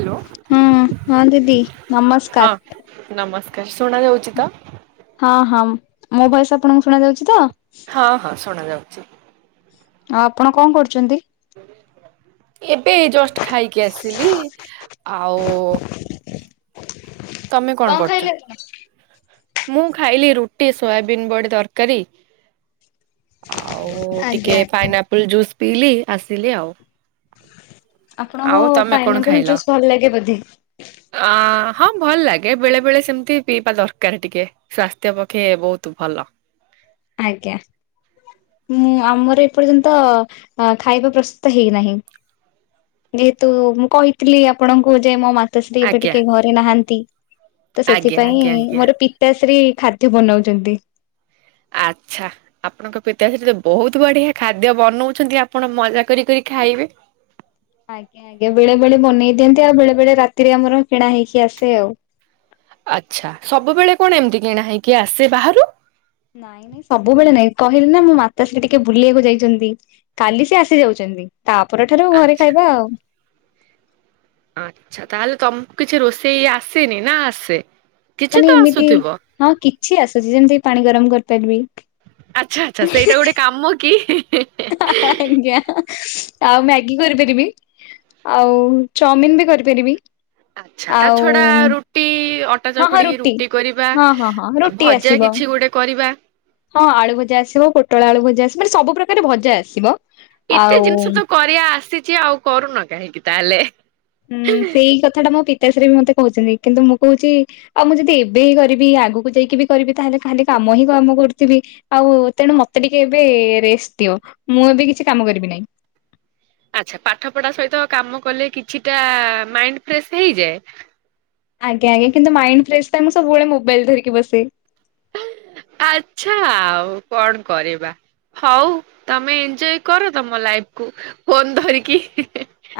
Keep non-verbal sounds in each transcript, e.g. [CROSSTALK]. Hello. ହଁ। ହଁ ଦିଦି ହଁ ନମସ୍କାର। ନମସ୍କାର ଶୁଣା ଯାଉଛି ତ। ହଁ ହଁ ମୋ ଭୟସ୍‌ ଆପଣଙ୍କୁ ଶୁଣା ଯାଉଛି ତ? ହଁ ହଁ ଶୁଣା ଯାଉଛି। ଆଉ ଆପଣ କଣ କରୁଛନ୍ତି? ଏବେ ଜଷ୍ଟ ଖାଇକି ଆସିଲି ଆଉ ତମେ କଣ କରୁଛ? ମୁଁ ଖାଇଲି ରୁଟି ସୋୟାବିନ୍ ବଢ଼ି ତରକାରୀ। ଆଉ ଟିକେ ପାଇନା ଆପଲ ଜୁସ୍ ପିଇଲି ଆସିଲି ଆଉ। ଆପଣଙ୍କ ଆଉ ତମେ କଣ ପାଇନାପଲ ଖାଇଲ? ଜୁସ୍ ଭଲ ଲାଗେ ବୋଧେ। ଅ ହଁ ଭଲ ଲାଗେ ବେଳେ ବେଳେ ସେମିତି ପିଇବା ଦରକାର ଟିକେ। ସ୍ୱାସ୍ଥ୍ୟ ପକ୍ଷେ ବହୁତ ଭଲ। ଆଜ୍ଞା। ମୁଁ ଆମର ଏପର୍ଯ୍ୟନ୍ତ ଖାଇବା ପ୍ରସ୍ତୁତ ହେଇନାହିଁ। ଯେହେତୁ ମୁଁ କହିଥିଲି ଆପଣଙ୍କୁ ଯେ ମୋ ମା ତ ଶ୍ରୀ ଏବେ ଆଜ୍ଞା ଟିକେ ଘରେ ନାହାନ୍ତି ତ ଆଜ୍ଞା ସେଥିପାଇଁ ଆଜ୍ଞା ଆଜ୍ଞା। ମୋର ପିତ ତାଶ୍ରୀ ଖାଦ୍ୟ ବନାଉଛନ୍ତି। ଆଚ୍ଛା। ଆପଣଙ୍କ ପିତାଶ୍ରୀ ତ ବହୁତ ବଢ଼ିଆ ଖାଦ୍ୟ ବନଉଛନ୍ତି। ଆପଣ ମଜା କରି କରି ଖାଇବେ। ଆଜ୍ଞା ଆଜ୍ଞା ବେଳେ ବେଳେ ବନେଇ ଦିଅନ୍ତି। ଆଉ ବେଳେ ବେଳେ ରାତିରେ ଆମର କିଣା ହେଇକି ଆସେ ଆଉ। ଆଚ୍ଛା। ସବୁବେଳେ କଣ ଏମିତି କିଣା ହେଇକି ଆସେ ବାହାରୁ? ନାଇଁ ନାଇଁ ସବୁବେଳେ ନାଇଁ କହିଲି ନା ମୋ ମାତାଶ୍ରୀ ଟିକେ ବୁଲିବାକୁ ଯାଇଛନ୍ତି। କାଲି ସେ ଆସି ଯାଉଛନ୍ତି ତାପର ଠାରୁ ଘରେ ଆଚ୍ଛା ଖାଇବା ଆଉ। ଆଚ୍ଛା ତାହେଲେ ତମକୁ କିଛି ରୋଷେଇ ଆସେନି ନା ଆସେ? କିଛି ମାନେ ତ ଏମିତି ଆସୁଥିବ ହଁ କିଛି ଆସୁଛି। ଯେମିତି ପାଣି ଗରମ କରିପାରିବି। ଆଚ୍ଛା ଆଚ୍ଛା ସେଇଟା ଗୋଟେ କାମ କି! [UNINTELLIGIBLE] ଆଜ୍ଞା। [UNINTELLIGIBLE] ଆଉ ମ୍ୟାଗି କରିପାରିବି, ଆଉ ଚାଉମିିନ ବି କରିପାରିବି। ଆଚ୍ଛା ତା ଆଉ ଛଡା ରୁଟି, ଅଟା ହଁ ହଁ ଚକୁଡିକି ରୁଟି କରିବା ହଁ ହଁ ହଁ ଆ ରୁଟି ଭଜା ଆସିବ। କିଛି ଗୋଟେ କରିବା। ହଁ ଆଳୁ ଭଜା ଆସିବ, ପୋଟଳ ଆଳୁ ଭଜା ଆସିବ, ମାନେ ସବୁ ପ୍ରକାର ଭଜା ଆସିବ। ଏତେ ଆଉ ଜିନିଷ ତ କରିବା ଆସିଛି ଆଉ କରୁନ କାହିଁକି ତାହେଲେ? ଉୁଁ ସେଇ କଥାଟା ମୋ ପିତାଶ୍ରୀ ବି ମତେ କହୁଛନ୍ତି କିନ୍ତୁ ମୁଁ କହୁଛି ଆଉ ମୁଁ ଯଦି ଏବେ ହିଁ କରିବି ଆଗକୁ ଯାଇକି ବି କରିବି ତାହେଲେ ଖାଲି କାମ ହିଁ କାମ କରୁଥିବି। ଆଉ ତେଣୁ ମତେ ଟିକେ ଏବେ ରେଷ୍ଟ ଦିଅ। ମୁଁ ଏବେ କିଛି କାମ କରିବି ନାହିଁ। ଆଚ୍ଛା ପାଠ ପଢା ସହିତ କାମ କଲେ କିଛିଟା ମାଇଣ୍ଡ ଫ୍ରେଶ୍ ହେଇଯାଏ। ଆଜ୍ଞାଜ୍ଞା କିନ୍ତୁ ମାଇଣ୍ଡ ଫ୍ରେଶ୍ ଟା ମୁଁ ସବୁବେଳେ ମୋବାଇଲ ଧରିକି ବସେ। ଆଚ୍ଛା ଆଉ କଣ କରିବା। ହଉ ତମେ ଏନ୍‌ଞୟ କର ତମ ଲାଇଫକୁୁ ଫୋନ ଧରିକି।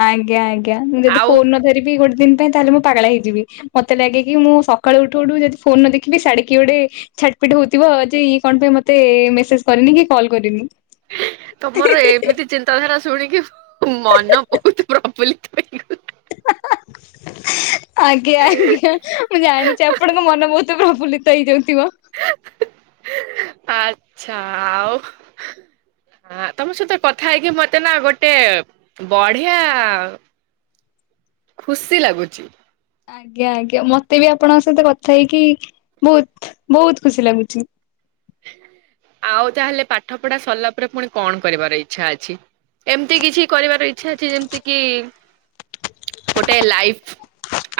ଆଜ୍ଞା ଆଜ୍ଞା ମୁଁ ଯଦି ଆଉ ଫୋନ ନ ଧରିବି ଗୋଟେ ଦିନ ପାଇଁ ତାହେଲେ ମୁଁ ପାଗଳା ହେଇଯିବି ମତେ ଲାଗେ କି ମୁଁ ସକାଳୁ ଉଠୁ ଉଠୁ ଯଦି ଫୋନ ନ ଦେଖିାଢିକି ଗୋଟେ ଛାଟପିଟ ହଉଥିବ ଯେ ଇଏ କଣ ପାଇଁ ମତେ ମେସେଜ କରିନି କି କଲ୍ କରିନି। ତମର ଏମିତି ଚିନ୍ତାଧାରା ଶୁଣିକି ମନ ବହୁତ ପ୍ରଫୁଲ୍ଲିତ ହେଇଗଲା। ଆଜ୍ଞା ଆଜ୍ଞା ମୁଁ ଜାଣିଛି ଆପଣଙ୍କ ମନ ବହୁତ କେତେ ପ୍ରୁ୍ଲିତ ହେଇଯାଉଥିବ। ଆଚ୍ଛା ଆଉ। ହ ତମ ସହିତ କଥା ହେଇକି ମତେ ନା ଗୋଟେ ବଢିଆ ଖୁସି ଲାଗୁଛି। ଆଜ୍ଞା ଆଜ୍ଞା ମତେ ବି ଆପଣଙ୍କ ସହିତ କଥା ହେଇକି ବହୁତ ବହୁତ ଖୁସି ଲାଗୁଛି। ଆଉ ତାହେଲେ ପାଠ ପଢା ସରିଲା ପରେ ପୁଣି କଣ କରିବାର ଇଚ୍ଛା ଅଛି। ଏମିତି କିଛି କରିବାର ଇଛା ଅଛି ଯେମିତି କି ଗୋଟେ ଲାଇଫ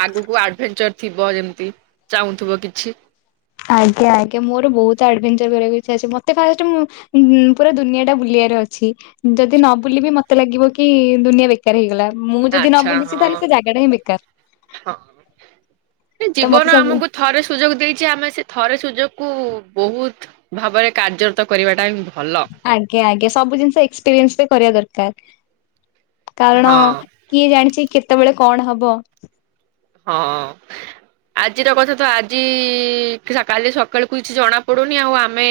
ଆଗକୁ ଆଡଭେଞ୍ଚର ଥିବ ଯେମତି ଚାହୁଁଥିବ କିଛି। ଆଜ୍ଞା ଆଜ୍ଞା ମୋର ବହୁତ ଆଡଭେଞ୍ଚର କରିବାକୁ ଇଛା ଅଛି ଫାଷ୍ଟ ମୁ ପୁରା ଦୁନିଆ ଟା ବୁଲିବାର ଅଛି ଯଦି ନ ବୁଲିବି ମତେ ଲାଗିବ କି ଦୁନିଆଟା ବେକାର ହେଇଗଲା ମୁଁ ଯଦି ନ ଆଚ୍ଛା ବୁଲିଛି ହଁ ତାହେଲେ ସେ ଜାଗାଟା ହିଁ ବେକାର। ହଁ। ତ ମତେ ଜୀବନ ସବୁ ଆମକୁ ଥରେ ସୁଯୋଗ ଦେଇଛି ଆମେ ସେ ଥରେ ସୁଯୋଗ କୁ ବହୁତ ଭାବରେ କାର୍ଯ୍ୟରତ କରିବାଟା ହ ଭଲ। ଆଜ୍ଞା ଆଜ୍ଞା ସବୁ ଜିନିଷ ଏକ୍ସପିରିଏନ୍ସ ବି କରିବା ଦରକାର କାରଣ ହଁ କିଏ ଜାଣିଛି କେତେବେଳେ କଣ ହବ। ହଁ ଆ ଆଜିର କଥା ତ ଆଜି କାଲି ସକାଳକୁ କିଛି ଜଣାପଡ଼ୁନି ଆଉ ଆମେ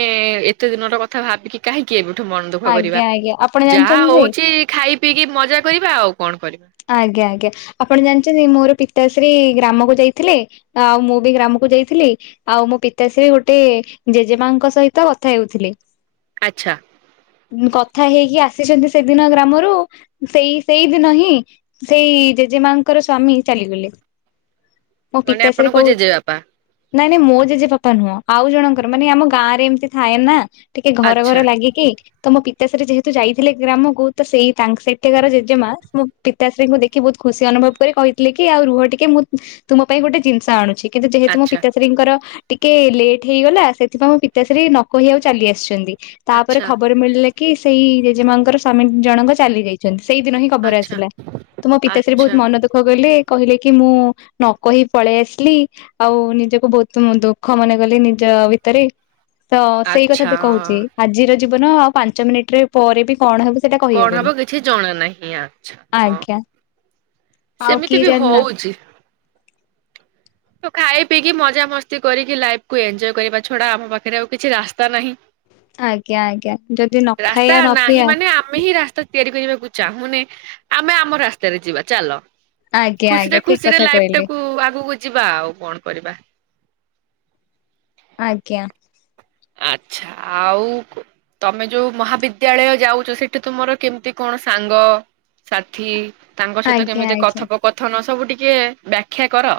ପ୍ରତେ ଦିନର କଥା ଭାବିକି କାହିଁକି ଏବେଠୁ ମନ ଦୁଃଖ କରିବା ଆଜ୍ଞା ଆଜ୍ଞା ଆପଣ ଯାହା ଜାଣିଛନ୍ତି? ହଉଛି ଖାଇ ପିଇକି ମଜା କରିବା ଆଉ କଣ କରିବା। ଆଜ୍ଞା ଆଜ୍ଞା ଆପଣ ଜାଣିଛନ୍ତି ମୋର ପିତାଶ୍ରୀ ଗ୍ରାମକୁ ଯାଇଥିଲେ ଆଉ ମୁଁ ବି ଗ୍ରାମକୁ ଯାଇଥିଲି ଆଉ ମୋ ପିତାଶ୍ରୀ ଗୋଟେ ଜେଜେମାଙ୍କ ସହିତ କଥା ହେଉଥିଲେ। ଆଚ୍ଛା। କଥା ହେଇକି ଆସିଛନ୍ତି ସେଦିନ ଗ୍ରାମରୁ ସେଇ ସେଇଦିନ ହିଁ ସେଇ ଜେଜେମାଙ୍କର ସ୍ଵାମୀ ଚାଲିଗଲେ ମୋ ମାନେ ପିତାଶ୍ରୀ ଆପଣଙ୍କ କହୁ ଜେଜେବାପା ନାଇଁ ନାଇଁ ମୋ ଜେଜେବାପା ନୁହଁ ଆଉ ଜଣଙ୍କର ମାନେ ଆମ ଗାଁ ରେ ଏମତି ଥାଏ ନା ଟିକେ ଘର ଘର ଆଚ୍ଛା ଲାଗିକି ତ ମୋ ପିତାଶ୍ରୀ ଯେହେତୁ ଯାଇଥିଲେ ଗ୍ରାମକୁ ତ ସେଇ ସେଠକାରାର ଜେଜେମା ପିତାଶ୍ରୀଙ୍କୁ ଦେଖି ବହୁତ ଖୁସି ଅନୁଭବ କରି କହିଥିଲେ କି ଆଉ ରୁହ ଟିକେ ମୁଁ ତୁମ ପାଇଁ ଗୋଟେ ଜିନିଷ ଆଣୁଛି କିନ୍ତୁ ଯେହେତୁ ଆଚ୍ଛା ପିତା ଶ୍ରିଙ୍କର ଟିକେ ଲେଟ୍ ହେଇଗଲା ସେଥିପାଇଁ ମୋ ପିତାଶ୍ରୀ ନ କହି ଆଉ ଚାଲି ଆସିଛନ୍ତି ତାପରେ ଆଚ୍ଛା ଖବର ମିଳିଲା କି ସେଇ ଜେଜେମାଙ୍କର ସଵାମୀ ଜଣଙ୍କ ଚାଲି ଯାଇଛନ୍ତି ସେଇଦିନ ହିଁ। ଖବର ଆଚ୍ଛା। ଆସିଲା। ତ ମୋ ଆଚ୍ଛା ପିତାଶ୍ରୀ ଆଚ୍ଛା। ବହୁତ ମନ ଦୁଃଖ ଗଲେ କହିଲେ କି ମୁଁ ନ କହି ପଳେଇ ଆସିଲି ଆଉ ନିଜକୁ ବହୁତ ଦୁଃଖ ମନେ କଲି ନିଜ ଭିତରେ। ତ ସେଇ କଥା କହୁଛି ଆଚ୍ଛା ଆଜିର ଜୀବନ ଆଉ ପାଞ୍ଚ ମିନିଟରେ ପରେ ବି କଣ ହବ କଣ ହବ କିଛି ଜଣା ନାହିଁ ଆଛା ହଁ ଆଜ୍ଞା ଆଉ ସେମିତି କିଏ ବି ଜାଣିଲା? ହଉଛି ତ ଖାଇ ପିଇକି ମଜା ମସ୍ତି କରିକି ଲାଇଫକୁୁ ଏନ୍ଜୟ କରିବା ଛଡା ଆମ ପାଖରେ ଆଉ କିଛି ରାସ୍ତା ନାହିଁ। ଆଜ୍ଞା ଆଜ୍ଞା ଯଦି ନ ରାସ୍ତା ଖାଇବା ନ ନାହିଁ ପିଇବା ମାନେ ଆମେ ହିଁ ରାସ୍ତା ତିଆରି କରିବାକୁ ଚାହୁଁନି ଆମେ ଆମ ରାସ୍ତାରେ ଯିବା ଚାଲ ଆଜ୍ଞା ଆଜ୍ଞା ଖୁସିରେ ଠିକ ଖୁସିରେ କଥା କହିଲେ ଲାଇଫଟାକୁ ଆଗକୁ ଯିବା ଆଉ କଣ କରିବା? ଆଜ୍ଞା। ଆଚ୍ଛା ଆଉ ତମେ ଯୋଉ ମହାବିଦ୍ୟାଳୟ ଯାଉଛ ସେଠି ତୁମର କେମିତି କଣ ସାଙ୍ଗ? ସାଥି ତାଙ୍କ ସହିତ ଆଜ୍ଞା କେମିତି ଆଜ୍ଞା। କଥପକଥନ ସବୁ ଟିକେ ବ୍ୟାଖ୍ୟା କର?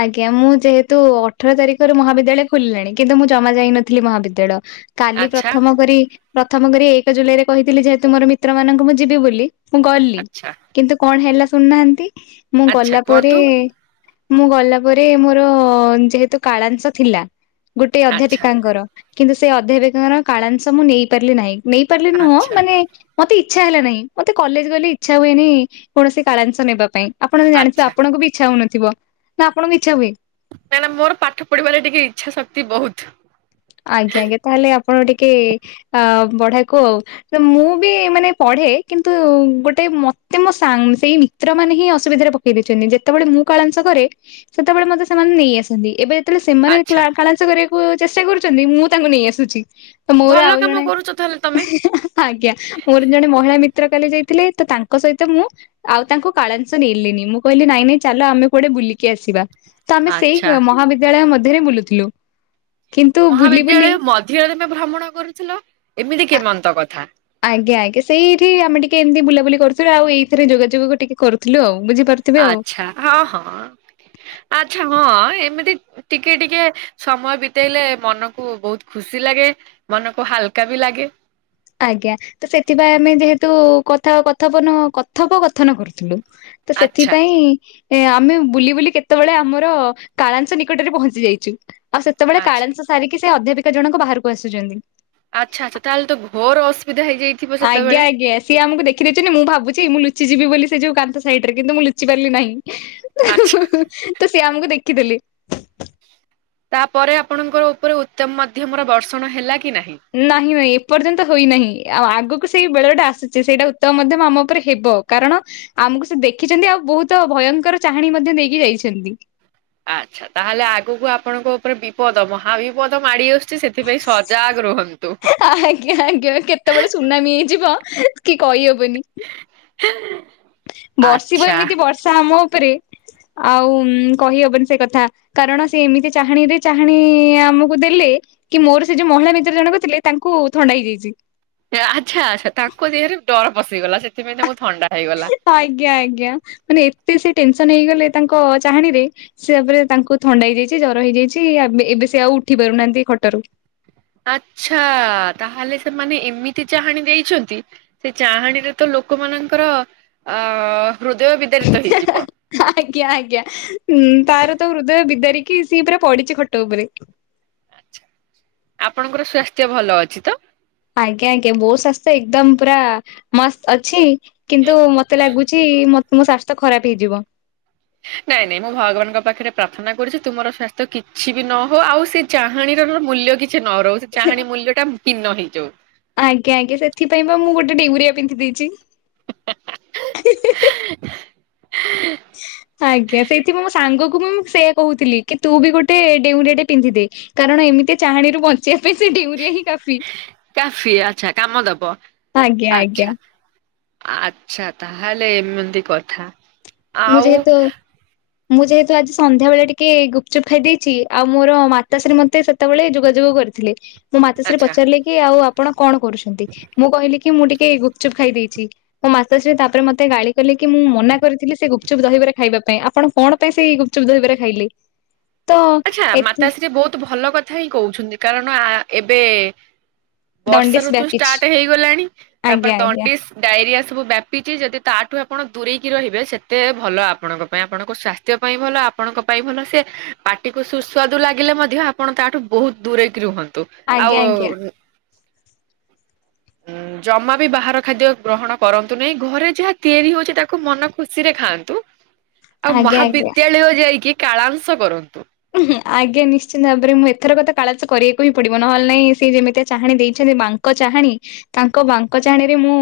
ଆଜ୍ଞା ମୁଁ ଯେହେତୁ ଅଠର ତାରିଖରେ ମହାବିଦ୍ୟାଳୟ ଖୋଲିଲାଣି କିନ୍ତୁ ମୁଁ ଜମା ଯାଇନଥିଲି ମହାବିଦ୍ୟାଳୟ। କାଲି ଆଚ୍ଛା ପ୍ରଥମ କରି ପ୍ରଥମ କରି ଏକ ଜୁଲାଇରେ କହିଥିଲି ଯେହେତୁ ମୋର ମିତ୍ର ମାନଙ୍କୁ ମୁଁ ଯିବି ବୋଲି। ମୁଁ ଗଲି ଆଚ୍ଛା। କିନ୍ତୁ କଣ ହେଲା ଶୁଣୁନାହାନ୍ତି ମୁଁ ଆଚ୍ଛା ଗଲା ପରେ କୁହନ୍ତୁ ମୁଁ ଗଲା ପରେ ମୋର ଯେହେତୁ କାଳାଂଶ ଥିଲା ଗୋଟେ ଆଚ୍ଛା ଅଧ୍ୟାପିକାଙ୍କର କିନ୍ତୁ ସେ ଅଧ୍ୟାପିକର କାଳାଂଶ ମୁଁ ନେଇପାରିଲି ନାହିଁ ନେଇପାରିଲି ନୁହଁ ଆଚ୍ଛା ମାନେ ମତେ ଇଚ୍ଛା ହେଲା ନାହିଁ ମତେ କଲେଜ ଗଲେ ଇଚ୍ଛା ହୁଏନି କୌଣସି କାରାଂଶ ନେବା ପାଇଁ। ଆପଣ ଜାଣିଥିବେ ଆଚ୍ଛା ଆପଣଙ୍କୁ ବି ଇଚ୍ଛା ହଉନଥିବ ନା ଆପଣଙ୍କୁ ଇଛା ହୁଏ? ନା ନା ମୋର ପାଠ ପଢିବାରେ ଟିକେ ଇଚ୍ଛା ଶକ୍ତି ବହୁତ। ଆଜ୍ଞା ଆଜ୍ଞା ତାହେଲେ ଆପଣ ଟିକେ ଅ ପଢାକୁ ଆଉ ମୁଁ ବି ମାନେ ପଢେ କିନ୍ତୁ ଗୋଟେ ମତେ ମୋ ସା ସେଇ ମିତ୍ର ମାନେ ହିଁ ଅସୁବିଧାରେ ପକେଇ ଦେଇଛନ୍ତି ଯେତେବେଳେ ମୁଁ କାଳଂସ କରେ ସେତେବେଳେ ମତେ ସେମାନେ ନେଇ ଆସନ୍ତି ଏବେ ତାହେଲେ ସେମାନେ ଆଚ୍ଛା କ୍ଲାସ କରିବାକୁ ଚେଷ୍ଟା କରୁଛନ୍ତି ମୁଁ ତାଙ୍କୁ ନେଇ ଆସୁଛି। ତ ମୋର ଭଲ ଆଉ କାମ ଜଣେ କରୁଛ ତାହେଲେ ତମେ ଆଜ୍ଞା ମୋର ଜଣେ ମହିଳା ମି ଚିତ୍ର କଲି ଯାଇଥିଲେ ତ ତାଙ୍କ ସହିତ ମୁଁ ଆଉ ତାଙ୍କୁ କାଳାଂସ ନେଲିନି ମୁଁ କହିଲି ନାଇଁ ନାଇଁ ଚାଲ ଆମେ କୁଆଡେ ବୁଲିକି ଆସିବା। ତ ଆମେ ଆଚ୍ଛା ସେଇ ମହାବିଦ୍ୟାଳୟ ମଧ୍ୟରେ ବୁଲୁଥିଲୁ। କିନ୍ତୁ ବୁଲି ବୁଲି ମହାବିଦ୍ୟାଳୟ ମଧ୍ୟରେମ ଭ୍ରମଣ କରୁଥିଲ ଏମିତି କେମନ୍ତ କଥା? ଆଜ୍ଞା ଆଜ୍ଞା ସେଇଠି ଆମେ ଟିକେ ଏମତି ବୁଲାବୁଲି କରୁଥିଲୁ ଆ ଏଇଥିରେ ଯୋଗାଯୋଗ ଟିକେ କରୁଥିଲୁ ଆଉ ବୁଝିପାରୁଛୁ ଆଛା ହଁ ହଁ ଆଚ୍ଛା ହଁ ଏମିତି ଟିକେ ଟିକେ ସମୟ ବିତେଇଲେ ମନକୁ ବହୁତ ଖୁସି ଲାଗେ ମନକୁ ହାଲକା ବି ଲାଗେ। ଆଜ୍ଞା ତ ସେଥିପାଇଁ ଆମେ ଯେହେତୁ କଥା କଥପନ କଥପକଥନ କରୁଥିଲୁ। ତ ଆଚ୍ଛା ସେଥିପାଇଁ ଏ ଆମେ ବୁଲି ବୁଲି କେତେବେଳେ ଆମର କାଳାଂଶ ନିକଟରେ ପହଞ୍ଚି ଯାଇଛୁ। ଆଉ ସେତେବେଳେ ଆଚ୍ଛା କାଳାଂଶ ସାରିକି ସେ ଅଧ୍ୟାପିକା ଜଣକ ବାହାରକୁ ଆସୁଛନ୍ତି। ଆଚ୍ଛା ଆଛା ତାହେଲେ ତ ଘୋର ଅସୁବିଧା ହେଇଯାଇ ଆଜ୍ଞା ଆଜ୍ଞା। ସିଏ ଆମକୁ ଦେଖିଦେଇଛନ୍ତି ମୁଁ ଭାବୁଛି ମୁଁ ଲୁଚିଯିବି ବୋଲି ସେ ଯୋଉ କାନ୍ଥ ସାଇଡରେ କିନ୍ତୁ ମୁଁ ଲୁଚିପାରିଲି ନାହିଁ। ଆଚ୍ଛା ତ ସିଏ ଆମକୁ ଦେଖିଦେଲେ। ତାପରେ ଆପଣଙ୍କର ଉପରେ ଉତ୍ତମ ମଧ୍ୟମର ବର୍ଷଣ ହେଲା କି ନାହିଁ? ନାହିଁ ନାଇଁ ଏପର୍ଯ୍ୟନ୍ତ ହୋଇନାହିଁ ଆଉ ଆଗକୁ ସେଇ ବେଳ ଟା ଆସୁଛି ସେଇଟା ଉତ୍ତମ ମଧ୍ୟ ଆମ ଉପରେ ହେବ କାରଣ ଆମକୁ ସେ ଦେଖିଛନ୍ତି ଆଉ ବହୁତ ଭୟଙ୍କର ଚାହାଣୀ ମଧ୍ୟ ଦେଇକି ଯାଇଛନ୍ତି। ଆଚ୍ଛା ତାହେଲେ ଆଗକୁ ଆପଣଙ୍କ ଉପରେ ବିପଦ ମହାବିପଦ ମାଡି ଆସଛି। ସେଥିପାଇଁ ସଜାଗ ରୁହନ୍ତୁ। ଆଜ୍ଞା ଆଜ୍ଞା କେତେବେଳେ ସୁନାମି ହେଇଯିବ କି କହିହବନି। ହ ବର୍ଷିବ ଏମିତି ବର୍ଷା ଆମ ଉପରେ ଆଉ କହିହବନି ସେ କଥା। କାରଣ ସେ ଏମିତି ଚାହାଣିରେ ଚାହାଣି ଆମକୁ ଦେଲେ। କି ମୋର ସେ ଯୋଉ ମହିଳା ମିତ୍ର ଜଣକ ଥିଲେ ତାଙ୍କୁ ଥଣ୍ଡା ହେଇଯାଇଛି। ଆଚ୍ଛା ଆଚ୍ଛା ତାଙ୍କ ଦିହରେ ଡର ପଶିଗଲା ସେଥିପାଇଁ ତାଙ୍କୁ ଥଣ୍ଡା ହେଇଗଲା। ଆଜ୍ଞା ଆଜ୍ଞା ମାନେ ଏତେ ସେ ଟେନସନ ହେଇଗଲେ ତାଙ୍କ ଚାହାଣୀରେ ସେପରେ ତାଙ୍କୁ ଥଣ୍ଡା ହେଇଯାଇଛି ଜର ହେଇଯାଇଛି ଏବେ ଏବେ ସେ ଆଉ ଉଠି ପାରୁନାହାନ୍ତି ଖଟରୁ। ଆଚ୍ଛା ତାହେଲେ ସେମାନେ ଏମିତି ଚାହାଣ ଦେଇଛନ୍ତି। ସେ ଚାହାଣୀରେ ତ ଲୋକମାନଙ୍କର ଅ ହୃଦୟ ବିଦାରିତ ହେଇଯିବ। ଆଜ୍ଞା ଆଜ୍ଞା ଉଁ ତାର ତ ହୃଦୟ ବିଦାରିକି ସିଏ ପୁରା ପଡ଼ିଛି ଖଟ ଉପରେ। ଆଚ୍ଛା ଆପଣଙ୍କର ସ୍ଵାସ୍ଥ୍ୟ ଭଲ ଅଛି ତ? ଆଜ୍ଞା ଆଜ୍ଞା ମୋ ସ୍ୱାସ୍ଥ୍ୟ ଏକଦମ୍ ପୁରା ମସ୍ତ ଅଛି। କିନ୍ତୁ ମତେ ଲାଗୁଛି ମତ୍ ମୋ ସ୍ଵାସ୍ଥ୍ୟ ଖରାପ ହେଇଯିବ। ନାଇଁ ନାଇଁ ମୁଁ ଭଗବାନଙ୍କ ପାଖରେ ପ୍ରାର୍ଥନା କରୁଛି ତୁମର ସ୍ଵାସ୍ଥ୍ୟ କିଛି ବି ନହଉ ଆଉ ସେ ଚାହାଣୀର ମୂଲ୍ୟ କିଛି ନ ରହୁ ସେ ଚାହାଣୀର ମୂଲ୍ୟଟା ଭିନ୍ନ ହେଇଯାଉ। ଆଜ୍ଞା ଆଜ୍ଞା ସେଥିପାଇଁ ବା ମୁଁ ଗୋଟେ ଡେଉଁରିଆ ପିନ୍ଧି ଦେଇଚି ହି ହି ହି। ଆଜ୍ଞା ସେଥିପାଇଁ ମୁଁ ମୋ ସାଙ୍ଗକୁ ମୁଁ ସେୟା କହୁଥିଲି କି ତୁ ବି ଗୋଟେ ଡେଉଁରିଆଟେ ପିନ୍ଧିଦେ। କାରଣ ଏମିତି ଚାହାଣୀରୁ ବଞ୍ଚିବା ପାଇଁ ସେ ଡେଉଁରିଆ ହିଁ କାଫ୍ କାଫି ଆଚ୍ଛା କାମ ଦବ ଆଜ୍ଞା ଆଜ୍ଞା ଆଚ୍ଛା। ଆଚ୍ଛା ତାହେଲେ ଏମିତି କଥା। ମୁଁ ଆଉ ଯେହେତୁ ମୁଁ ଯେହେତୁ ଆଜି ସନ୍ଧ୍ୟାବେଳେ ଟିକେ ଗୁପଚୁପ୍ ଖାଇ ଦେଇଛି ଆଉ ମୋର ମାତାଶ୍ରୀ ମତେ ସେ ତେବେଳେ ଯୋଗାଯୋଗ କରିଥିଲେ, ମୋ ମାତାଶ୍ରୀ ଆଚ୍ଛା ପଚାରିଲେ କି ଆଉ ଆପଣ କଣ କରୁଛନ୍ତି ମୁଁ କହିଲି କି ମୁଁ ଟିକେ ଗୁପଚୁପ୍ ଖାଇ ଦେଇେଚି ମୋ ମାତାଶ୍ରୀ ତାପରେ ମତେ ଗାଳି କଲେ କି ମୁଁ ମନା କରିଥିଲି ସେ ଗୁପଚୁପ୍ ଦହିବରା ଖାଇବା ପାଇଁ ଆପଣ କଣ ପାଇଁ ସେଇ ଗୁପଚୁପ୍ ଦହିବରା ଖାଇଲେ? ତ ଆଚ୍ଛା ଏଥି ମାତାଶ୍ରୀ ବହୁତ୍ ଭଲ କଥା ହିଁ କହୁଛନ୍ତି କାରଣ ଆ ଏବେ ବର୍ଷା ଦଣ୍ଡିସ୍ ଋତୁ ବ୍ୟାପିଛି ଷ୍ଟାର୍ଟ ହେଇଗଲାଣି ତାପରେ ଆଜ୍ଞା ଆଜ୍ଞା ଦଣ୍ଡିସ୍ ଡାଇରିଆ ସବୁ ବ୍ୟାପିଛି ଯଦି ତାଠୁ ଆପଣ ଦୂରେଇକି ରହିବେ ସେତେ ଭଲ ଆପଣଙ୍କ ପାଇଁ ଆପଣଙ୍କ ସ୍ୱା ସ୍ଥ୍ୟ ପାଇଁ ଭଲ ଆପଣଙ୍କ ପାଇଁ ଭଲ ସିଏ ପାଟିକୁ ସୁସ୍ୱାଦୁ ଲାଗିଲେ ମଧ୍ୟ ଆପଣ ତାଠୁ ବହୁତ ଦୂରେଇକି ରୁହନ୍ତୁ, ଆଜ୍ଞା ଆଉ ଆଜ୍ଞା। ହୁଁ। ଜମା ବି ବାହାର ଖାଦ୍ୟ ଗ୍ରହଣ କରନ୍ତୁ ନାହିଁ, ଘରେ ଯାହା ତିଆରି ହଉଛି ତାକୁ ମନ ଖୁସିରେ ଖାଆନ୍ତୁ। ଆଉ ଆଜ୍ଞା ଆଜ୍ଞା ମହାବିଦ୍ୟାଳୟ ଯାଇକି କାଳାଂଶ କରନ୍ତୁ। ଉହୁଁ ଆଜ୍ଞା ନିଶ୍ଚିିତ ଭାବରେ ମୁଁ ଏଥରକ ତ କାଳଂଶ କରିବାକୁ ହିଁ ପଡିବ ନହେଲେ ନାଇଁ ସେ ଯେମିତିଆ ଚାହାଣୀ ଦେଇଛନ୍ତି ମାନ୍ ଙ୍କ ଚାହାଣୀ ତାଙ୍କ ବାଙ୍କ ଚାହାଣରେ ମୁଁ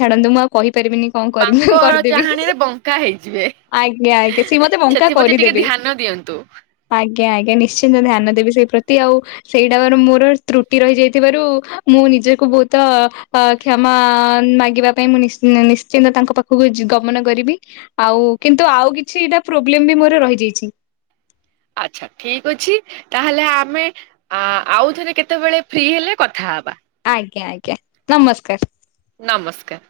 ଛାଡନ୍ତୁ ମୁଁ ଆଉ କହିପାରିବିନି। କଣ କରିବି ବାଙ୍କ କରିଦେବି। ଚାହାଣିରେ ବଙ୍କା ହେଇଯିବେ। ଆଜ୍ଞା ଆଜ୍ଞା ସିଏ ମତେ ବଙ୍କା ସେଥିପ୍ରତି ଟିକେ କରିଦେବେ ଧ୍ୟାନ ଦିଅନ୍ତୁ। ଆଜ୍ଞା ଆଜ୍ଞା ନିଶ୍ଚିନ୍ତ ଧ୍ୟାନ ଦେବି ସେଇ ପ୍ରତି ଆଉ ସେଇଟା ବା ମୋର ତ୍ରୁଟି ରହିଯାଇଥିବାରୁ ମୁଁ ନିଜକୁ ବହୁତ ଅ କ୍ଷମା ମାଗିବା ପାଇଁ ମୁଁ ନିଶ୍ଚି୍ ନିଶ୍ଚିନ୍ତ ତାଙ୍କ ପାଖକୁ ଯି ଗମନ କରିବି। ଆଉ କିନ୍ତୁ ଆଉ କିଛିଟା ପ୍ରୋବ୍ଲେମ୍ ବି ମୋର ରହିଯାଇଛି। ଆଚ୍ଛା ଠିକ୍ ଅଛି ତାହେଲେ ଆମେ ଆ ଆଉଥରେ କେତେବେଳେ ଫ୍ରି ହେଲେ କଥା ହବା। ଆଜ୍ଞା ଆଜ୍ଞା ନମସ୍କାର୍। ନମସ୍କାର୍।